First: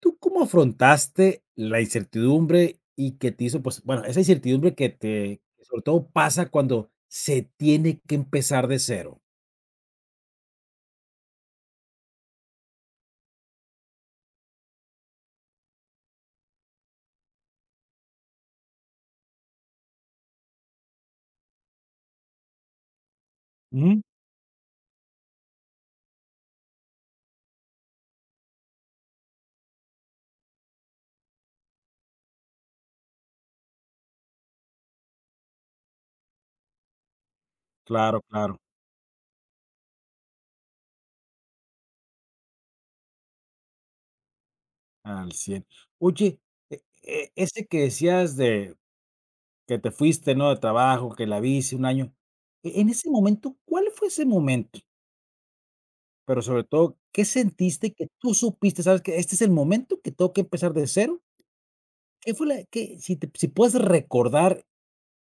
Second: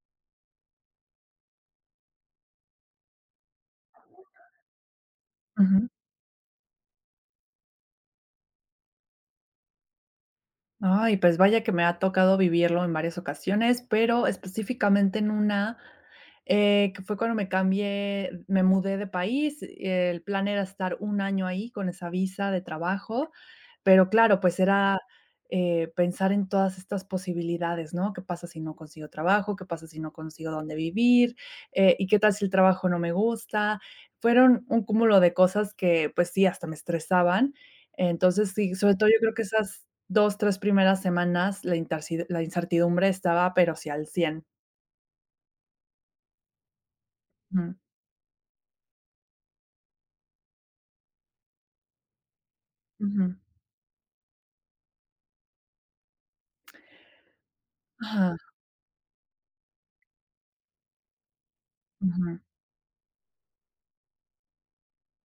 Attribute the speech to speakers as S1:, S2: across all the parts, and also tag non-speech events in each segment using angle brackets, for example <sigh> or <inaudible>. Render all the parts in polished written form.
S1: ¿Tú cómo afrontaste la incertidumbre y que te hizo, pues bueno, esa incertidumbre que sobre
S2: Ujú.
S1: todo pasa cuando se tiene que empezar de cero?
S2: Ay, pues vaya que me ha tocado vivirlo en varias ocasiones, pero específicamente en una, que fue cuando me cambié, me mudé de país. El plan era estar 1 año ahí con esa visa de trabajo,
S1: Ujú.
S2: pero claro, pues era, pensar en todas estas posibilidades, ¿no? ¿Qué pasa si no consigo trabajo? ¿Qué pasa si no consigo dónde vivir? ¿Y qué tal si el trabajo no me gusta? Fueron un cúmulo de cosas que, pues sí, hasta me estresaban.
S1: Claro,
S2: Entonces,
S1: claro,
S2: sí, sobre todo yo creo que esas 2, 3 primeras semanas la incertidumbre estaba, pero sí al 100.
S1: al cien. Oye, ese
S2: Ujú,
S1: que decías de que te fuiste, ¿no? De trabajo, que la viste un año. En ese
S2: ujú.
S1: momento, ¿cuál fue ese momento? Pero sobre todo, ¿qué sentiste que tú
S2: Ajá,
S1: supiste? ¿Sabes que este es el momento que tengo que empezar de cero? ¿Qué
S2: ujú,
S1: fue la que, si, si puedes recordar,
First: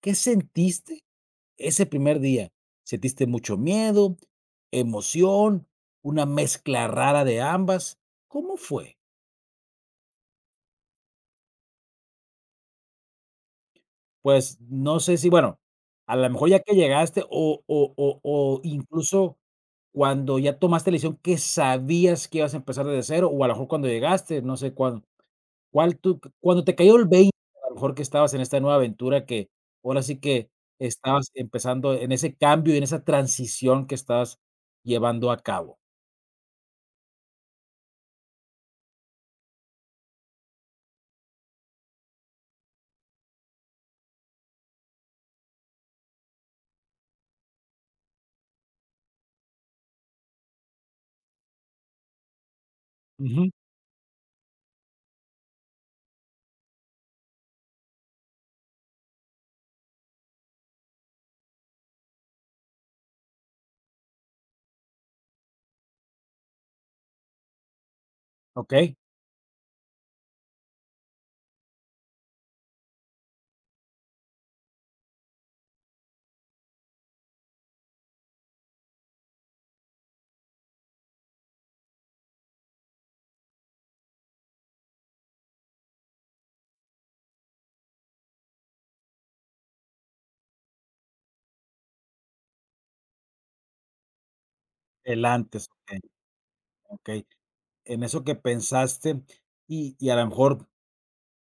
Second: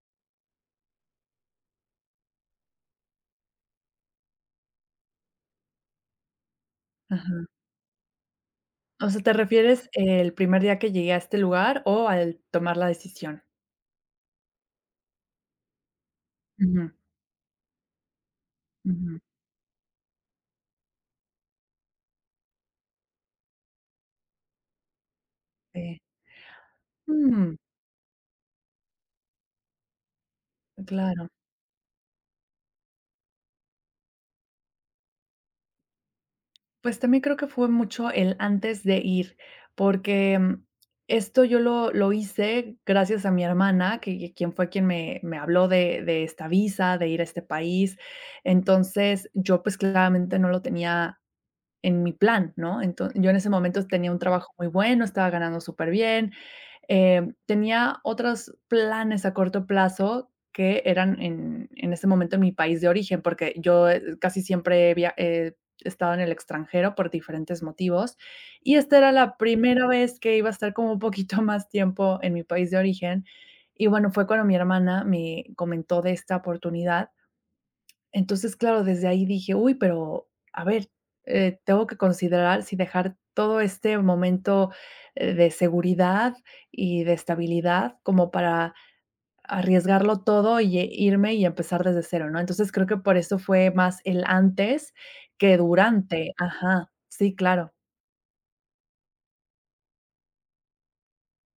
S1: qué sentiste ese primer día? ¿Sentiste mucho miedo, emoción, una mezcla rara de
S2: ajá.
S1: ambas? ¿Cómo fue?
S2: O sea, ¿te refieres el primer día que llegué a este lugar o al tomar la decisión?
S1: Pues no sé si, bueno, a lo mejor ya que
S2: Ujú,
S1: llegaste o
S2: ujú,
S1: incluso cuando ya tomaste la decisión que sabías que ibas a empezar desde cero, o a lo mejor cuando llegaste, no sé cuándo, cuál
S2: sí.
S1: tú cuando te cayó el veinte,
S2: Mm,
S1: a lo mejor que estabas en esta nueva aventura, que ahora sí que
S2: claro.
S1: estabas empezando en ese cambio y en esa transición que estabas llevando a cabo.
S2: Pues, también creo que fue mucho el antes de ir, porque, esto yo lo hice gracias a mi hermana, que quien fue quien me habló de esta visa, de ir a este país. Entonces, yo, pues, claramente no lo tenía en mi plan, ¿no? Entonces, yo en ese
S1: Ujú.
S2: momento tenía un trabajo muy bueno, estaba ganando superbién, tenía otros planes a corto plazo que eran en ese momento en mi país de origen, porque yo, casi siempre he estado en el extranjero por diferentes motivos, y
S1: Okey,
S2: esta era la primera vez que iba a estar como un poquito <laughs> más tiempo en mi país de origen. Y bueno, fue cuando mi hermana me comentó de esta oportunidad entonces, claro, desde ahí dije: "Uy, pero a ver, tengo que considerar si dejar todo este momento, de seguridad y de estabilidad como para arriesgarlo todo y irme y empezar desde cero", ¿no? Entonces, creo que por eso fue más el antes
S1: el
S2: que
S1: antes, okey,
S2: durante. Ajá,
S1: okey.
S2: sí, claro.
S1: En eso que pensaste y a lo mejor,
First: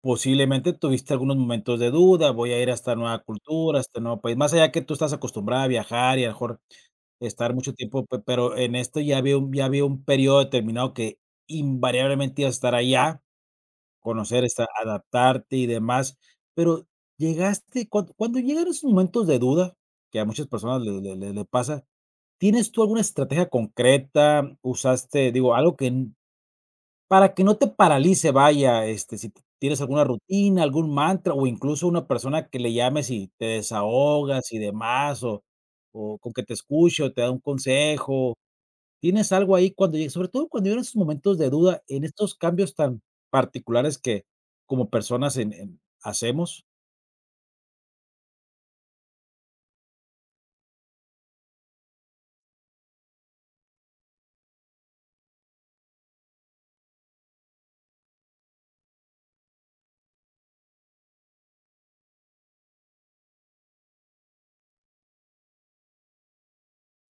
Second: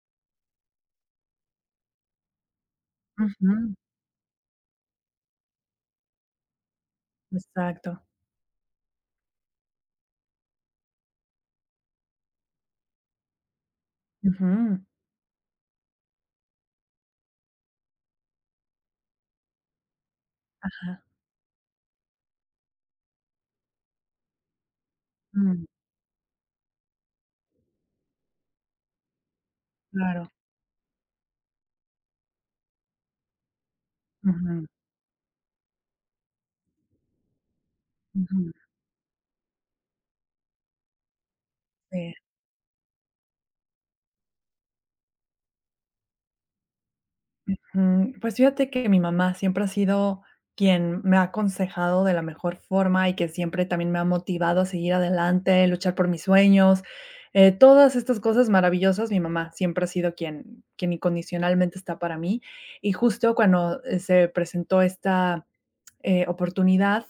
S1: posiblemente tuviste algunos momentos de duda. Voy a ir a esta nueva
S2: Ujú,
S1: cultura, a este nuevo país, más allá que tú estás acostumbrada a viajar y a lo mejor estar mucho
S2: exacto.
S1: tiempo, pe pero en esto ya había un periodo determinado que invariablemente ibas a estar allá, conocer, esta
S2: Ujú,
S1: adaptarte y demás, pero llegaste cuando llegan esos momentos de duda, que a muchas personas le
S2: ajá,
S1: le le le pasa. ¿Tienes tú alguna estrategia concreta? ¿Usaste, digo,
S2: mm,
S1: algo que n para que no te paralice? Vaya, este, si tienes alguna
S2: claro.
S1: rutina, algún mantra, o incluso una persona que le llames y te desahogas y
S2: Ujú,
S1: demás, o con que te escuche o te da un consejo?
S2: ujú,
S1: ¿Tienes algo ahí cuando llegue, sobre todo cuando llegan esos momentos de duda en
S2: sí.
S1: estos cambios tan particulares que como personas en hacemos?
S2: Mm, pues fíjate que mi mamá siempre ha sido quien me ha aconsejado de la mejor forma y que siempre también me ha motivado a seguir adelante, luchar por mis sueños, todas estas cosas maravillosas. Mi mamá siempre ha sido quien, incondicionalmente está para mí. Y justo cuando se presentó esta oportunidad,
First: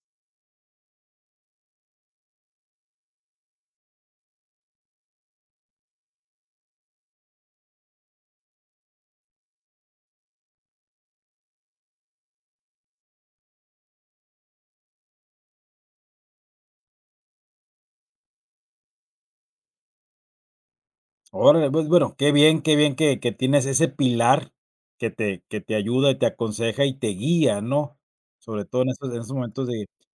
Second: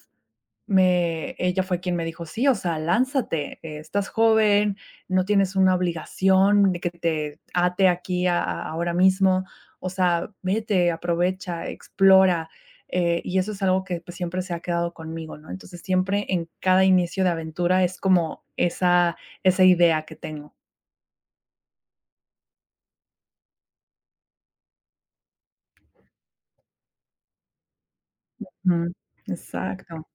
S2: me ella fue quien me dijo: "Sí, o sea, lánzate, estás joven, no tienes una obligación de que te ate aquí a ahora mismo, o sea, vete, aprovecha, explora", y eso es algo que, pues, siempre se ha quedado conmigo, ¿no? Entonces, siempre en cada inicio de aventura es como esa idea que tengo.
S1: Órale, pues bueno, qué bien que tienes ese pilar que te ayuda y te aconseja y te guía, ¿no? Sobre todo en
S2: Ujú.
S1: esos momentos de
S2: Exacto.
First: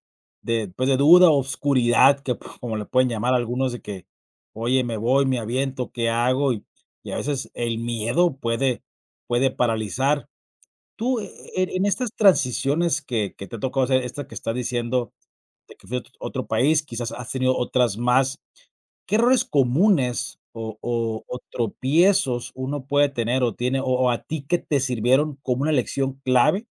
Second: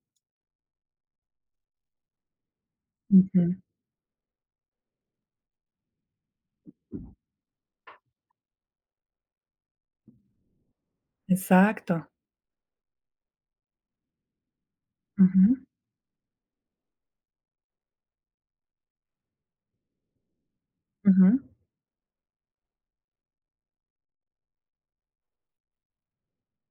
S1: de, pues, de duda, obscuridad, que <laughs> pues, como le pueden llamar a
S2: Ujú.
S1: algunos de que: "Oye, me voy, me aviento, ¿qué hago?". Y a veces el miedo puede paralizar. Tú, en
S2: Exacto.
S1: estas transiciones que te ha tocado hacer, esta que estás diciendo
S2: Ujú,
S1: de que fuiste a otro país, quizás has tenido otras más. ¿Qué errores comunes o o
S2: ujú,
S1: o tropiezos uno puede tener o tiene o a ti que te sirvieron como una lección clave?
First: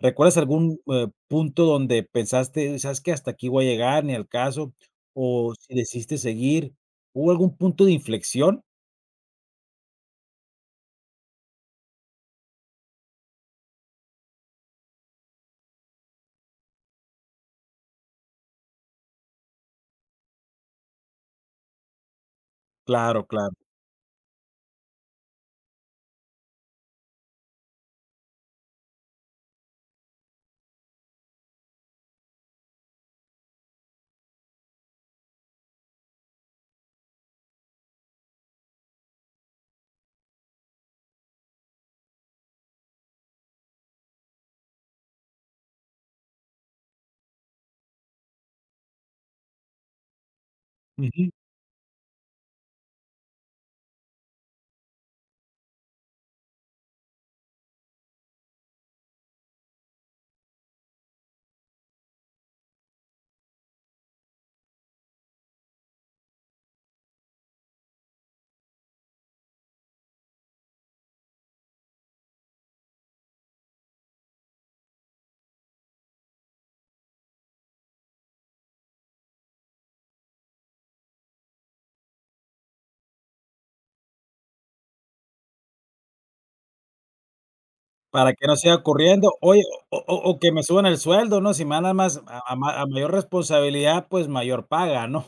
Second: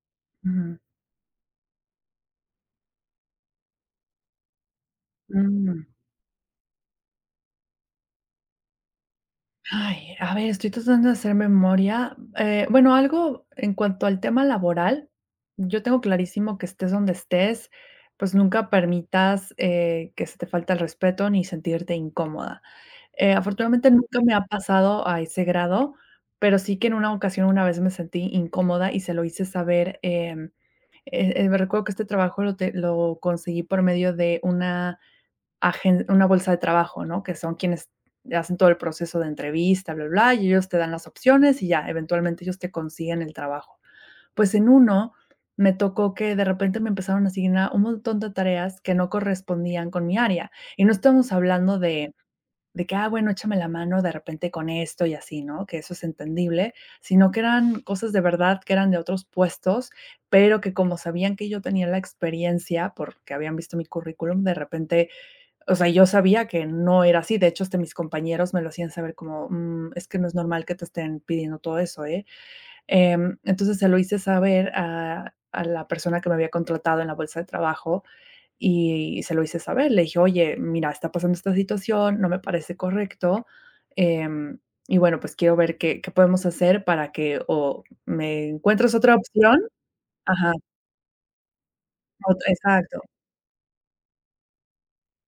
S1: ¿Recuerdas
S2: ujú.
S1: algún, punto donde pensaste: "¿Sabes que hasta aquí voy a llegar, ni al caso", o si
S2: Mm.
S1: decidiste seguir? ¿Hubo algún punto de inflexión?
S2: Ay, a ver, estoy tratando de hacer memoria. Bueno, algo en cuanto al tema laboral, yo tengo clarísimo que estés donde estés, pues nunca permitas que se te falte el respeto ni sentirte incómoda.
S1: Claro,
S2: Eh,
S1: claro.
S2: afortunadamente nunca me ha pasado a ese grado, pero sí que en una ocasión una vez me sentí incómoda y se lo hice saber. Me recuerdo que este trabajo lo conseguí por medio de una agen una bolsa de trabajo, ¿no? Que son quienes hacen todo el proceso de entrevista, bla, bla, y ellos te dan las opciones y ya, eventualmente ellos te consiguen el trabajo. Pues en uno me tocó que de repente me empezaron a asignar un montón de tareas que no correspondían con mi área. Y no
S1: Ujú.
S2: estamos hablando de que, ah, bueno, échame la mano de repente con esto y así, ¿no? Que eso es entendible, sino que eran cosas de verdad que eran de otros puestos, pero que como sabían que yo tenía la experiencia, porque habían visto mi currículum, de repente o sea, yo sabía que no era así. De hecho, hasta mis compañeros me lo hacían saber como, "Mm, es que no es normal que te estén pidiendo todo eso, ¿eh?". Entonces, se lo hice saber a la persona que me había contratado en la bolsa de trabajo y se lo hice saber. Le dije: "Oye, mira, está pasando esta situación, no me parece correcto, em, y bueno, pues quiero ver qué podemos hacer para que o
S1: Para que
S2: me
S1: no siga
S2: encuentres otra
S1: corriendo.
S2: opción"
S1: Oye, o o que
S2: ajá,
S1: me suban el sueldo, ¿no? Si me dan más
S2: ot
S1: a ma a
S2: exacto.
S1: mayor responsabilidad, pues, mayor paga, ¿no?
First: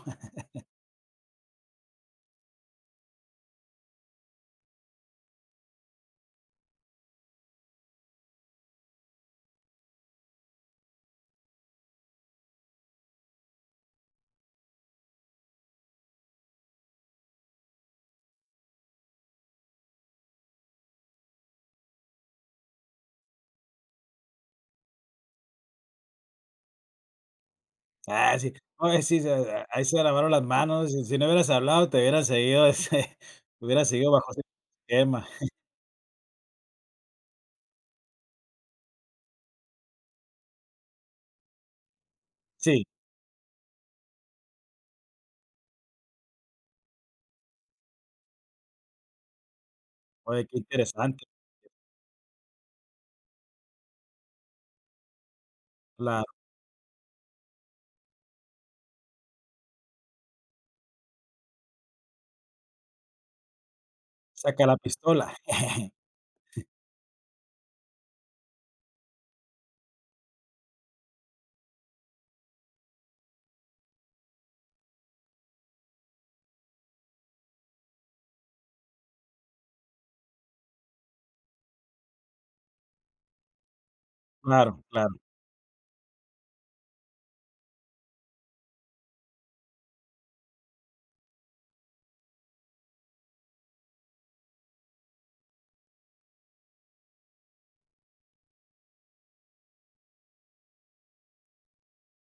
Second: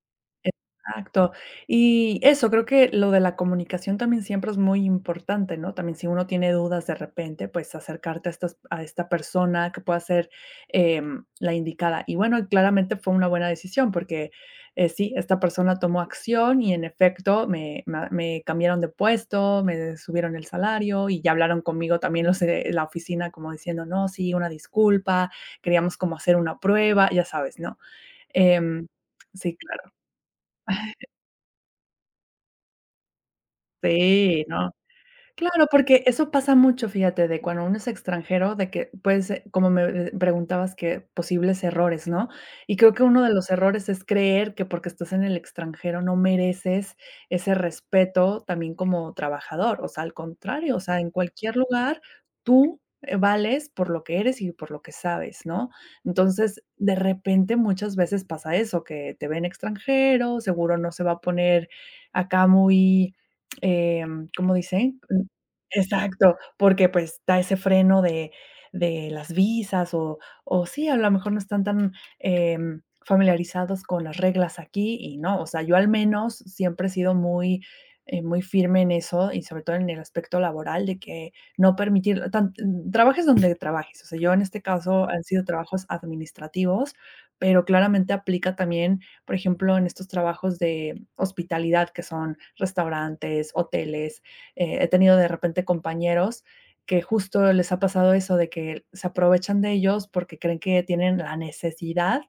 S2: Exacto. Y eso, creo que lo de la comunicación también siempre es muy importante, ¿no? También si uno tiene dudas de repente, pues acercarte a esta persona que pueda ser la indicada. Y bueno, claramente fue una buena decisión porque sí, esta persona tomó acción y en efecto me cambiaron de puesto, me subieron el salario y ya hablaron conmigo también los de la oficina como diciendo, no, sí, una disculpa, queríamos como hacer una prueba, ya sabes, ¿no?
S1: Ah, sí.
S2: Em,
S1: Oye, sí, se
S2: sí,
S1: ahí
S2: claro.
S1: se lavaron las manos. Si si no hubieras hablado, te hubieras seguido ese <laughs> hubieras seguido bajo ese
S2: Sí, no.
S1: esquema.
S2: Claro, porque eso pasa mucho, fíjate, de cuando uno es extranjero, de que puedes, como me preguntabas que posibles errores, ¿no? Y
S1: Sí.
S2: creo que uno de los errores es creer que porque estás en el extranjero no mereces ese respeto también como trabajador, o sea, al
S1: Oye, qué
S2: contrario, o sea, en
S1: interesante.
S2: cualquier lugar tú vales por lo que eres y por lo que sabes, ¿no?
S1: Claro,
S2: Entonces, de repente muchas veces pasa eso, que te ven extranjero, seguro no se va a poner acá muy ¿cómo
S1: saca la
S2: dicen?
S1: pistola. <laughs>
S2: Exacto, porque, pues, da ese freno de las visas o sí, a lo mejor no están tan, familiarizados con las reglas aquí y no, o sea, yo al menos siempre he sido muy, muy firme en eso y sobre todo en el aspecto laboral de que no permitir tan trabajes donde trabajes, o sea, yo en este
S1: Claro,
S2: caso
S1: claro.
S2: han sido trabajos administrativos, pero claramente aplica también, por ejemplo, en estos trabajos de hospitalidad que son restaurantes, hoteles, he tenido de repente compañeros que justo les ha pasado eso de que se aprovechan de ellos porque creen que tienen la necesidad,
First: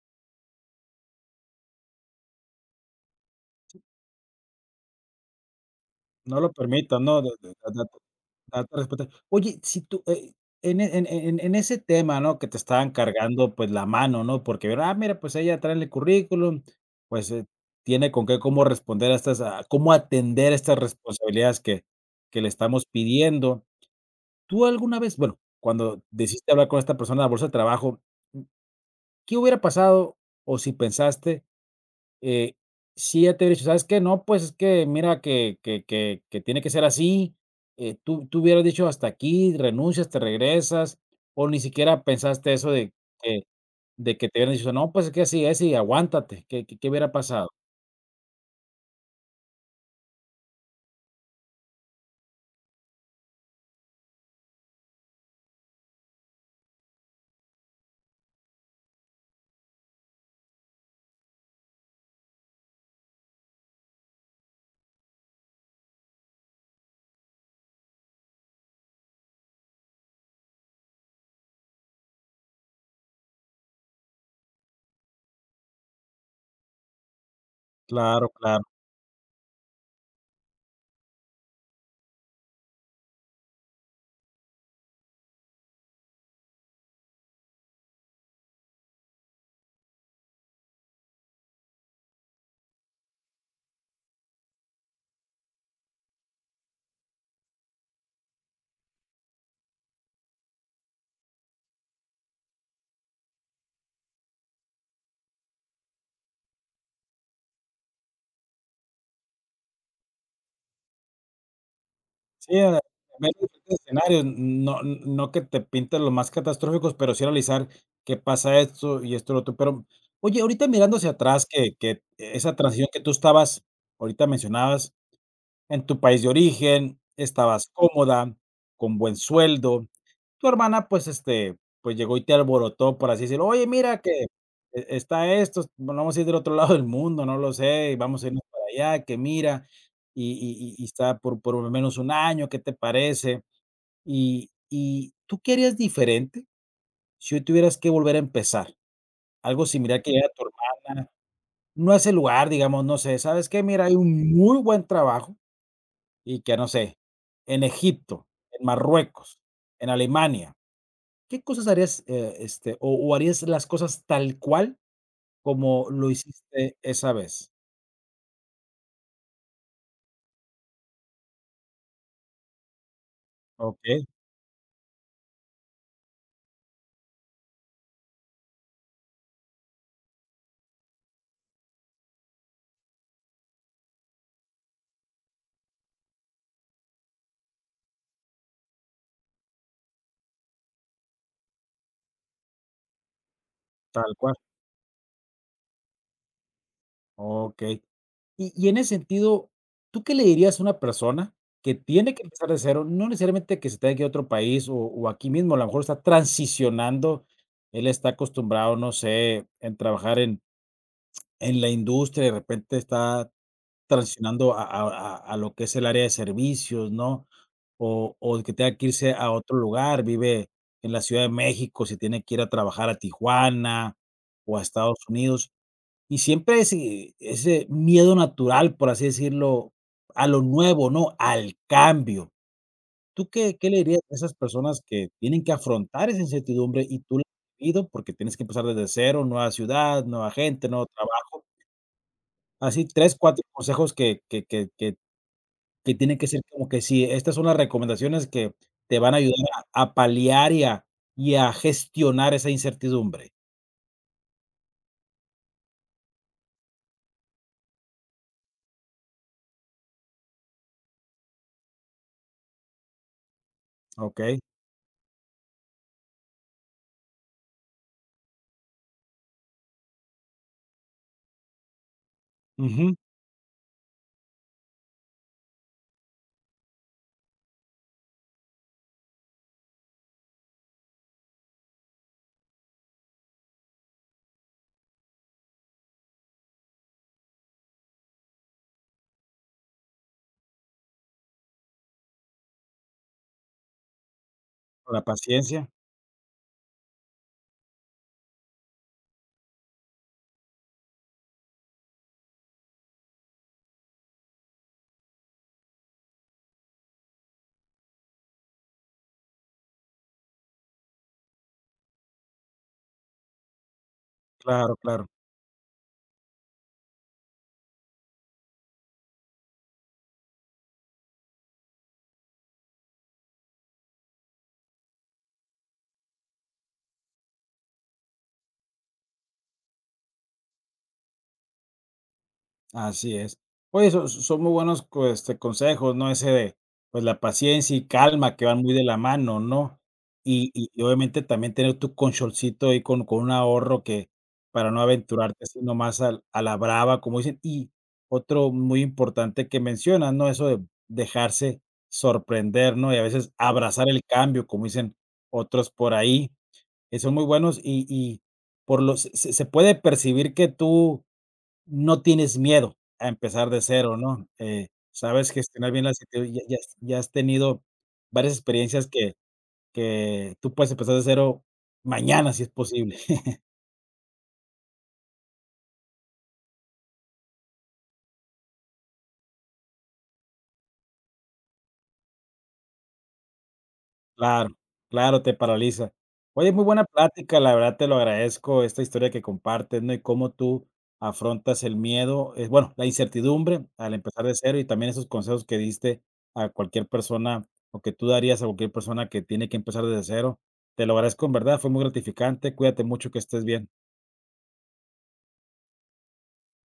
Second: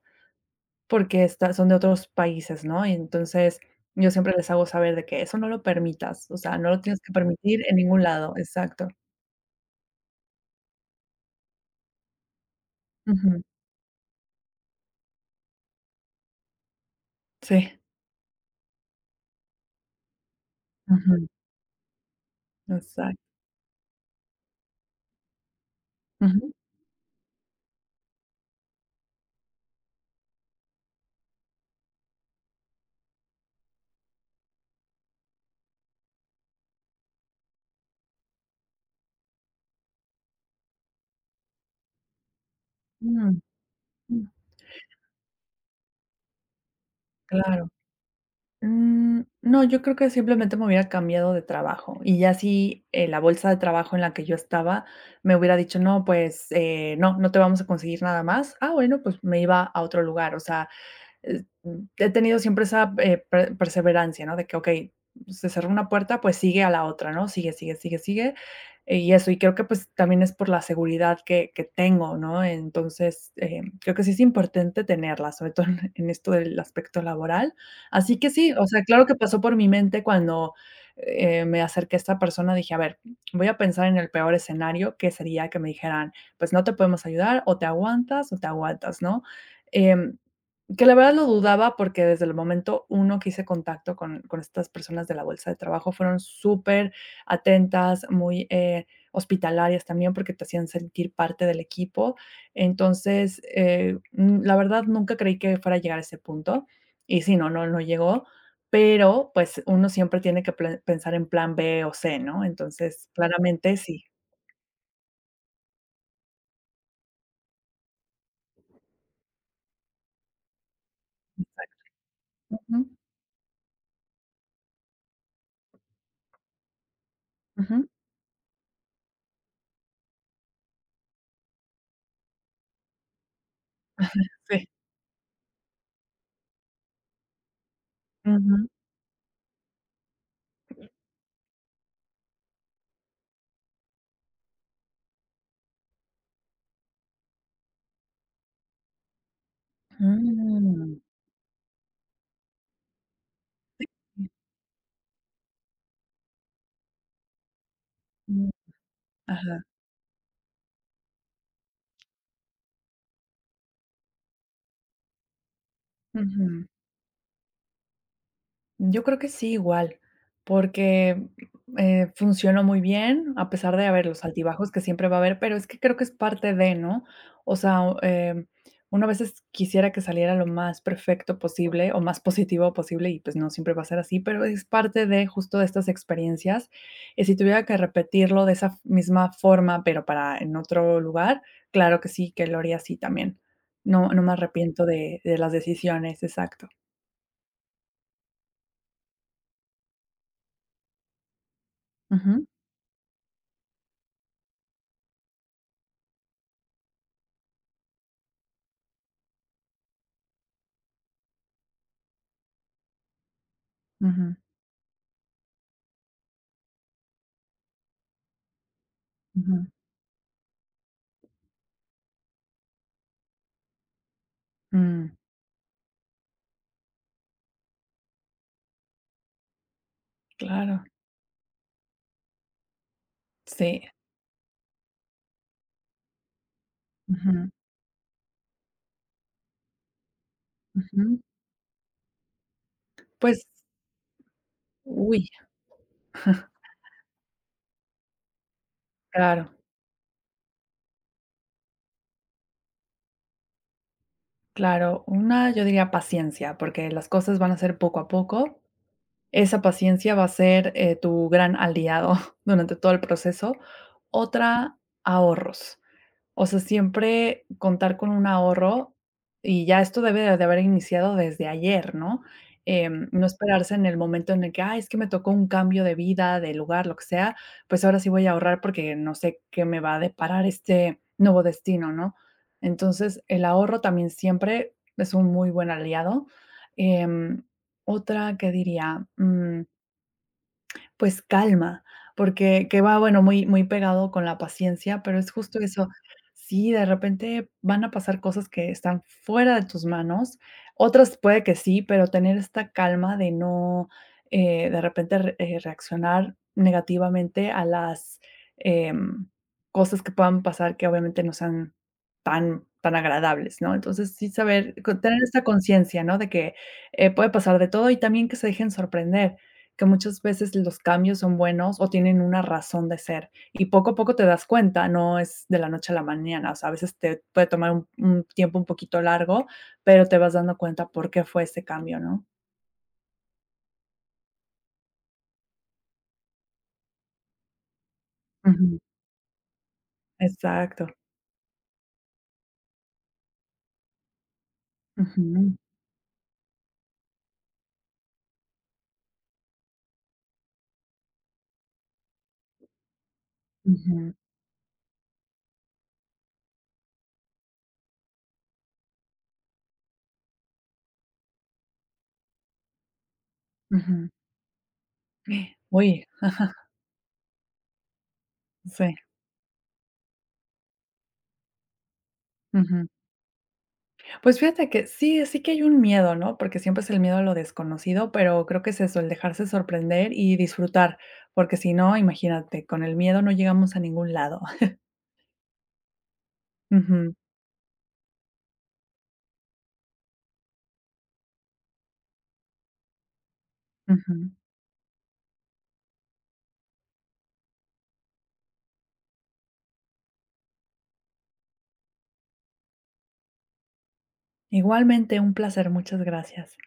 S2: porque son de otros países, ¿no? Y entonces yo siempre les hago saber de que eso no lo permitas, o
S1: No lo
S2: sea, no lo
S1: permito,
S2: tienes que
S1: no, de
S2: permitir en
S1: date
S2: ningún lado,
S1: a
S2: exacto.
S1: respetar. Oye, si tú, en en ese tema, ¿no?, que te estaban
S2: Ujú,
S1: cargando, pues, la mano, ¿no? Porque vieron: "Ah, mira, pues, ella trae el currículum, pues,
S2: sí,
S1: tiene con qué, cómo responder a estas, a cómo atender estas
S2: ujú,
S1: responsabilidades que le estamos
S2: exacto.
S1: pidiendo". ¿Tú alguna vez, bueno, cuando decidiste
S2: Ujú,
S1: hablar con esta persona de la bolsa de trabajo, qué hubiera pasado o si pensaste, eh, si ella te hubiera dicho: "¿Sabes qué? No, pues es que mira que tiene que ser así", ¿tú hubieras dicho: "Hasta aquí, renuncias, te regresas", o ni siquiera pensaste eso
S2: mm,
S1: que de
S2: mm,
S1: que te hubieran dicho: "No, pues, es que así es y aguántate", qué hubiera pasado?
S2: claro. Mm, no, yo creo que simplemente me hubiera cambiado de trabajo y ya si, la bolsa de trabajo en la que yo estaba me hubiera dicho: "No, pues, no, no te vamos a conseguir nada más". Ah, bueno, pues me iba a otro lugar, o sea, eh, he tenido siempre esa perseverancia, ¿no? De que, ok, se cerró una puerta, pues sigue a la otra, ¿no? Sigue, sigue, sigue, sigue. Y eso, y creo que pues también es por la seguridad que tengo, ¿no? Entonces, creo que sí es importante tenerla, sobre todo en esto del aspecto laboral. Así
S1: Claro,
S2: que sí,
S1: claro.
S2: o sea, claro que pasó por mi mente cuando me acerqué a esta persona, dije, a ver, voy a pensar en el peor escenario, que sería que me dijeran, pues no te podemos ayudar, o te aguantas, ¿no? Em, que la verdad lo dudaba porque desde el momento uno que hice contacto con estas personas de la bolsa de trabajo fueron súper atentas muy, hospitalarias también, porque te hacían sentir parte del equipo. Entonces, la verdad nunca creí que fuera a llegar a ese punto. Y sí, no, no, no llegó, pero, pues, uno siempre tiene que pla pensar en plan B o C, ¿no?
S1: Sí,
S2: Entonces,
S1: ver diferentes
S2: claramente sí.
S1: escenarios, no que te pinten los más catastróficos, pero sí analizar qué pasa, esto y esto y lo otro. Pero, oye, ahorita mirando hacia atrás, que esa
S2: Ujú,
S1: transición que tú estabas, ahorita mencionabas, en tu país de origen, estabas
S2: ujú,
S1: cómoda, con buen sueldo, tu hermana, pues, este, pues, llegó y te alborotó, por así decirlo: "Oye, mira que
S2: sí.
S1: está esto, nos vamos a ir del otro <laughs> lado del mundo, no lo sé, y vamos a irnos para
S2: Ujú.
S1: allá, que mira, y y está por lo menos un año, ¿qué te parece?". Y, ¿tú qué harías diferente si hoy tuvieras que volver a empezar? Algo similar, que llegara tu
S2: Mm.
S1: hermana, no a ese lugar, digamos, no sé, ¿sabes qué? Mira, hay un muy buen trabajo y que, no sé, en Egipto,
S2: Ujú.
S1: en Marruecos,
S2: Ajá.
S1: en Alemania. ¿Qué cosas harías, este, o harías las cosas tal cual como lo hiciste esa vez?
S2: Yo creo que sí, igual, porque, funcionó muy bien, a pesar de, haber
S1: Okey,
S2: los altibajos que siempre va a haber, pero es que creo que es parte de, ¿no? O sea, uno a veces quisiera que saliera lo más perfecto posible o más positivo posible y, pues, no siempre va a ser así, pero es parte de, justo, de estas experiencias. Y si tuviera que repetirlo de esa misma forma, pero para en otro lugar, claro que sí, que lo haría así también. No
S1: tal
S2: no me
S1: cual,
S2: arrepiento de las decisiones, exacto.
S1: okey. Y en ese sentido, ¿tú qué le dirías a una persona que tiene que
S2: Ujú,
S1: empezar de cero? No necesariamente que se tenga que ir a otro país o aquí mismo, a lo mejor está transicionando. Él está acostumbrado, no sé, en trabajar en la industria, de repente está
S2: ujú,
S1: transicionando a lo que es el área de servicios, ¿no? O que tenga que irse a otro
S2: ujú.
S1: lugar, vive en la Ciudad de México, se tiene que ir a trabajar a Tijuana o a Estados
S2: Mm,
S1: Unidos, y siempre ese miedo natural, por así decirlo, a lo
S2: claro,
S1: nuevo, ¿no? Al cambio. ¿Tú qué le
S2: sí.
S1: dirías a esas personas que tienen que afrontar esa incertidumbre y tú la
S2: Ujú,
S1: has vivido? Porque tienes que empezar desde cero, nueva ciudad, nueva gente, nuevo
S2: ujú.
S1: trabajo. Así tres, 4
S2: Pues,
S1: consejos, que
S2: uy,
S1: que tiene que ser como que sí, estas son las recomendaciones que te van a ayudar
S2: claro,
S1: a paliar y a gestionar esa incertidumbre,
S2: claro. Una, yo diría paciencia, porque las cosas van a ser poco a poco. Esa paciencia va a ser, tu gran aliado <laughs> durante todo el proceso.
S1: ¿okey?
S2: Otra, ahorros. O sea, siempre contar con un ahorro, y ya esto debe de haber iniciado desde ayer, ¿no?
S1: Ujú,
S2: No esperarse en el momento en el que, ah, es que me tocó un cambio de vida, de lugar, lo que sea, pues ahora sí voy a ahorrar porque no sé qué me va a deparar este nuevo destino, ¿no? Entonces, el ahorro también siempre es un muy buen aliado. Em, otra, que diría? Pues calma, porque que va, bueno, muy muy pegado con la
S1: con la
S2: paciencia, pero es justo
S1: paciencia,
S2: eso. Sí, de repente van a pasar cosas que están fuera de tus manos, otras puede que sí, pero tener esta calma de no, de repente re reaccionar negativamente a las, em, cosas que puedan pasar que obviamente no sean tan tan agradables, ¿no? Entonces, sí
S1: claro,
S2: saber, con
S1: claro.
S2: tener esta conciencia, ¿no? De que, puede pasar de todo y también que se dejen sorprender que muchas veces los cambios son buenos o tienen una razón de ser, y poco a poco te das cuenta, no es de la noche a la mañana, o sea, a veces te puede tomar un tiempo un poquito largo, pero te vas dando cuenta por qué fue ese cambio, ¿no?
S1: Así es. Oye, son muy buenos, co, este, consejos, ¿no? Ese de, pues, la paciencia y calma, que van muy
S2: Ujú,
S1: de la mano, ¿no? Y
S2: exacto.
S1: obviamente también tener tu colchoncito ahí con un ahorro, que para no aventurarte
S2: Ujú,
S1: así nomás al a la brava, como dicen. Y otro muy importante que mencionas, ¿no? Eso de dejarse sorprender, ¿no? Y a veces abrazar el
S2: ujú,
S1: cambio, como dicen otros por ahí, que son muy buenos, y por los se puede percibir que tú no tienes miedo a empezar de cero,
S2: ujú.
S1: ¿no? Sabes gestionar bien las
S2: Uy,
S1: situa ya has tenido varias experiencias,
S2: sí,
S1: que tú puedes empezar de cero mañana, si es
S2: ujú.
S1: posible.
S2: Pues fíjate que sí, sí que hay un miedo, ¿no? Porque siempre es el miedo a lo desconocido, pero creo que es eso, el dejarse sorprender y disfrutar, porque si no, imagínate, con el miedo no llegamos a ningún lado.
S1: Claro, claro, te paraliza. Oye, muy buena
S2: <laughs>
S1: plática, la verdad te lo agradezco, esta historia que compartes, ¿no? Y cómo tú afrontas el miedo, bueno, la incertidumbre al empezar
S2: Ujú.
S1: de cero, y también esos consejos que diste a cualquier persona, o que tú darías a cualquier persona que tiene que empezar desde cero. Te lo agradezco en verdad, fue muy gratificante. Cuídate mucho, que estés bien.
S2: Igualmente, un placer, muchas gracias.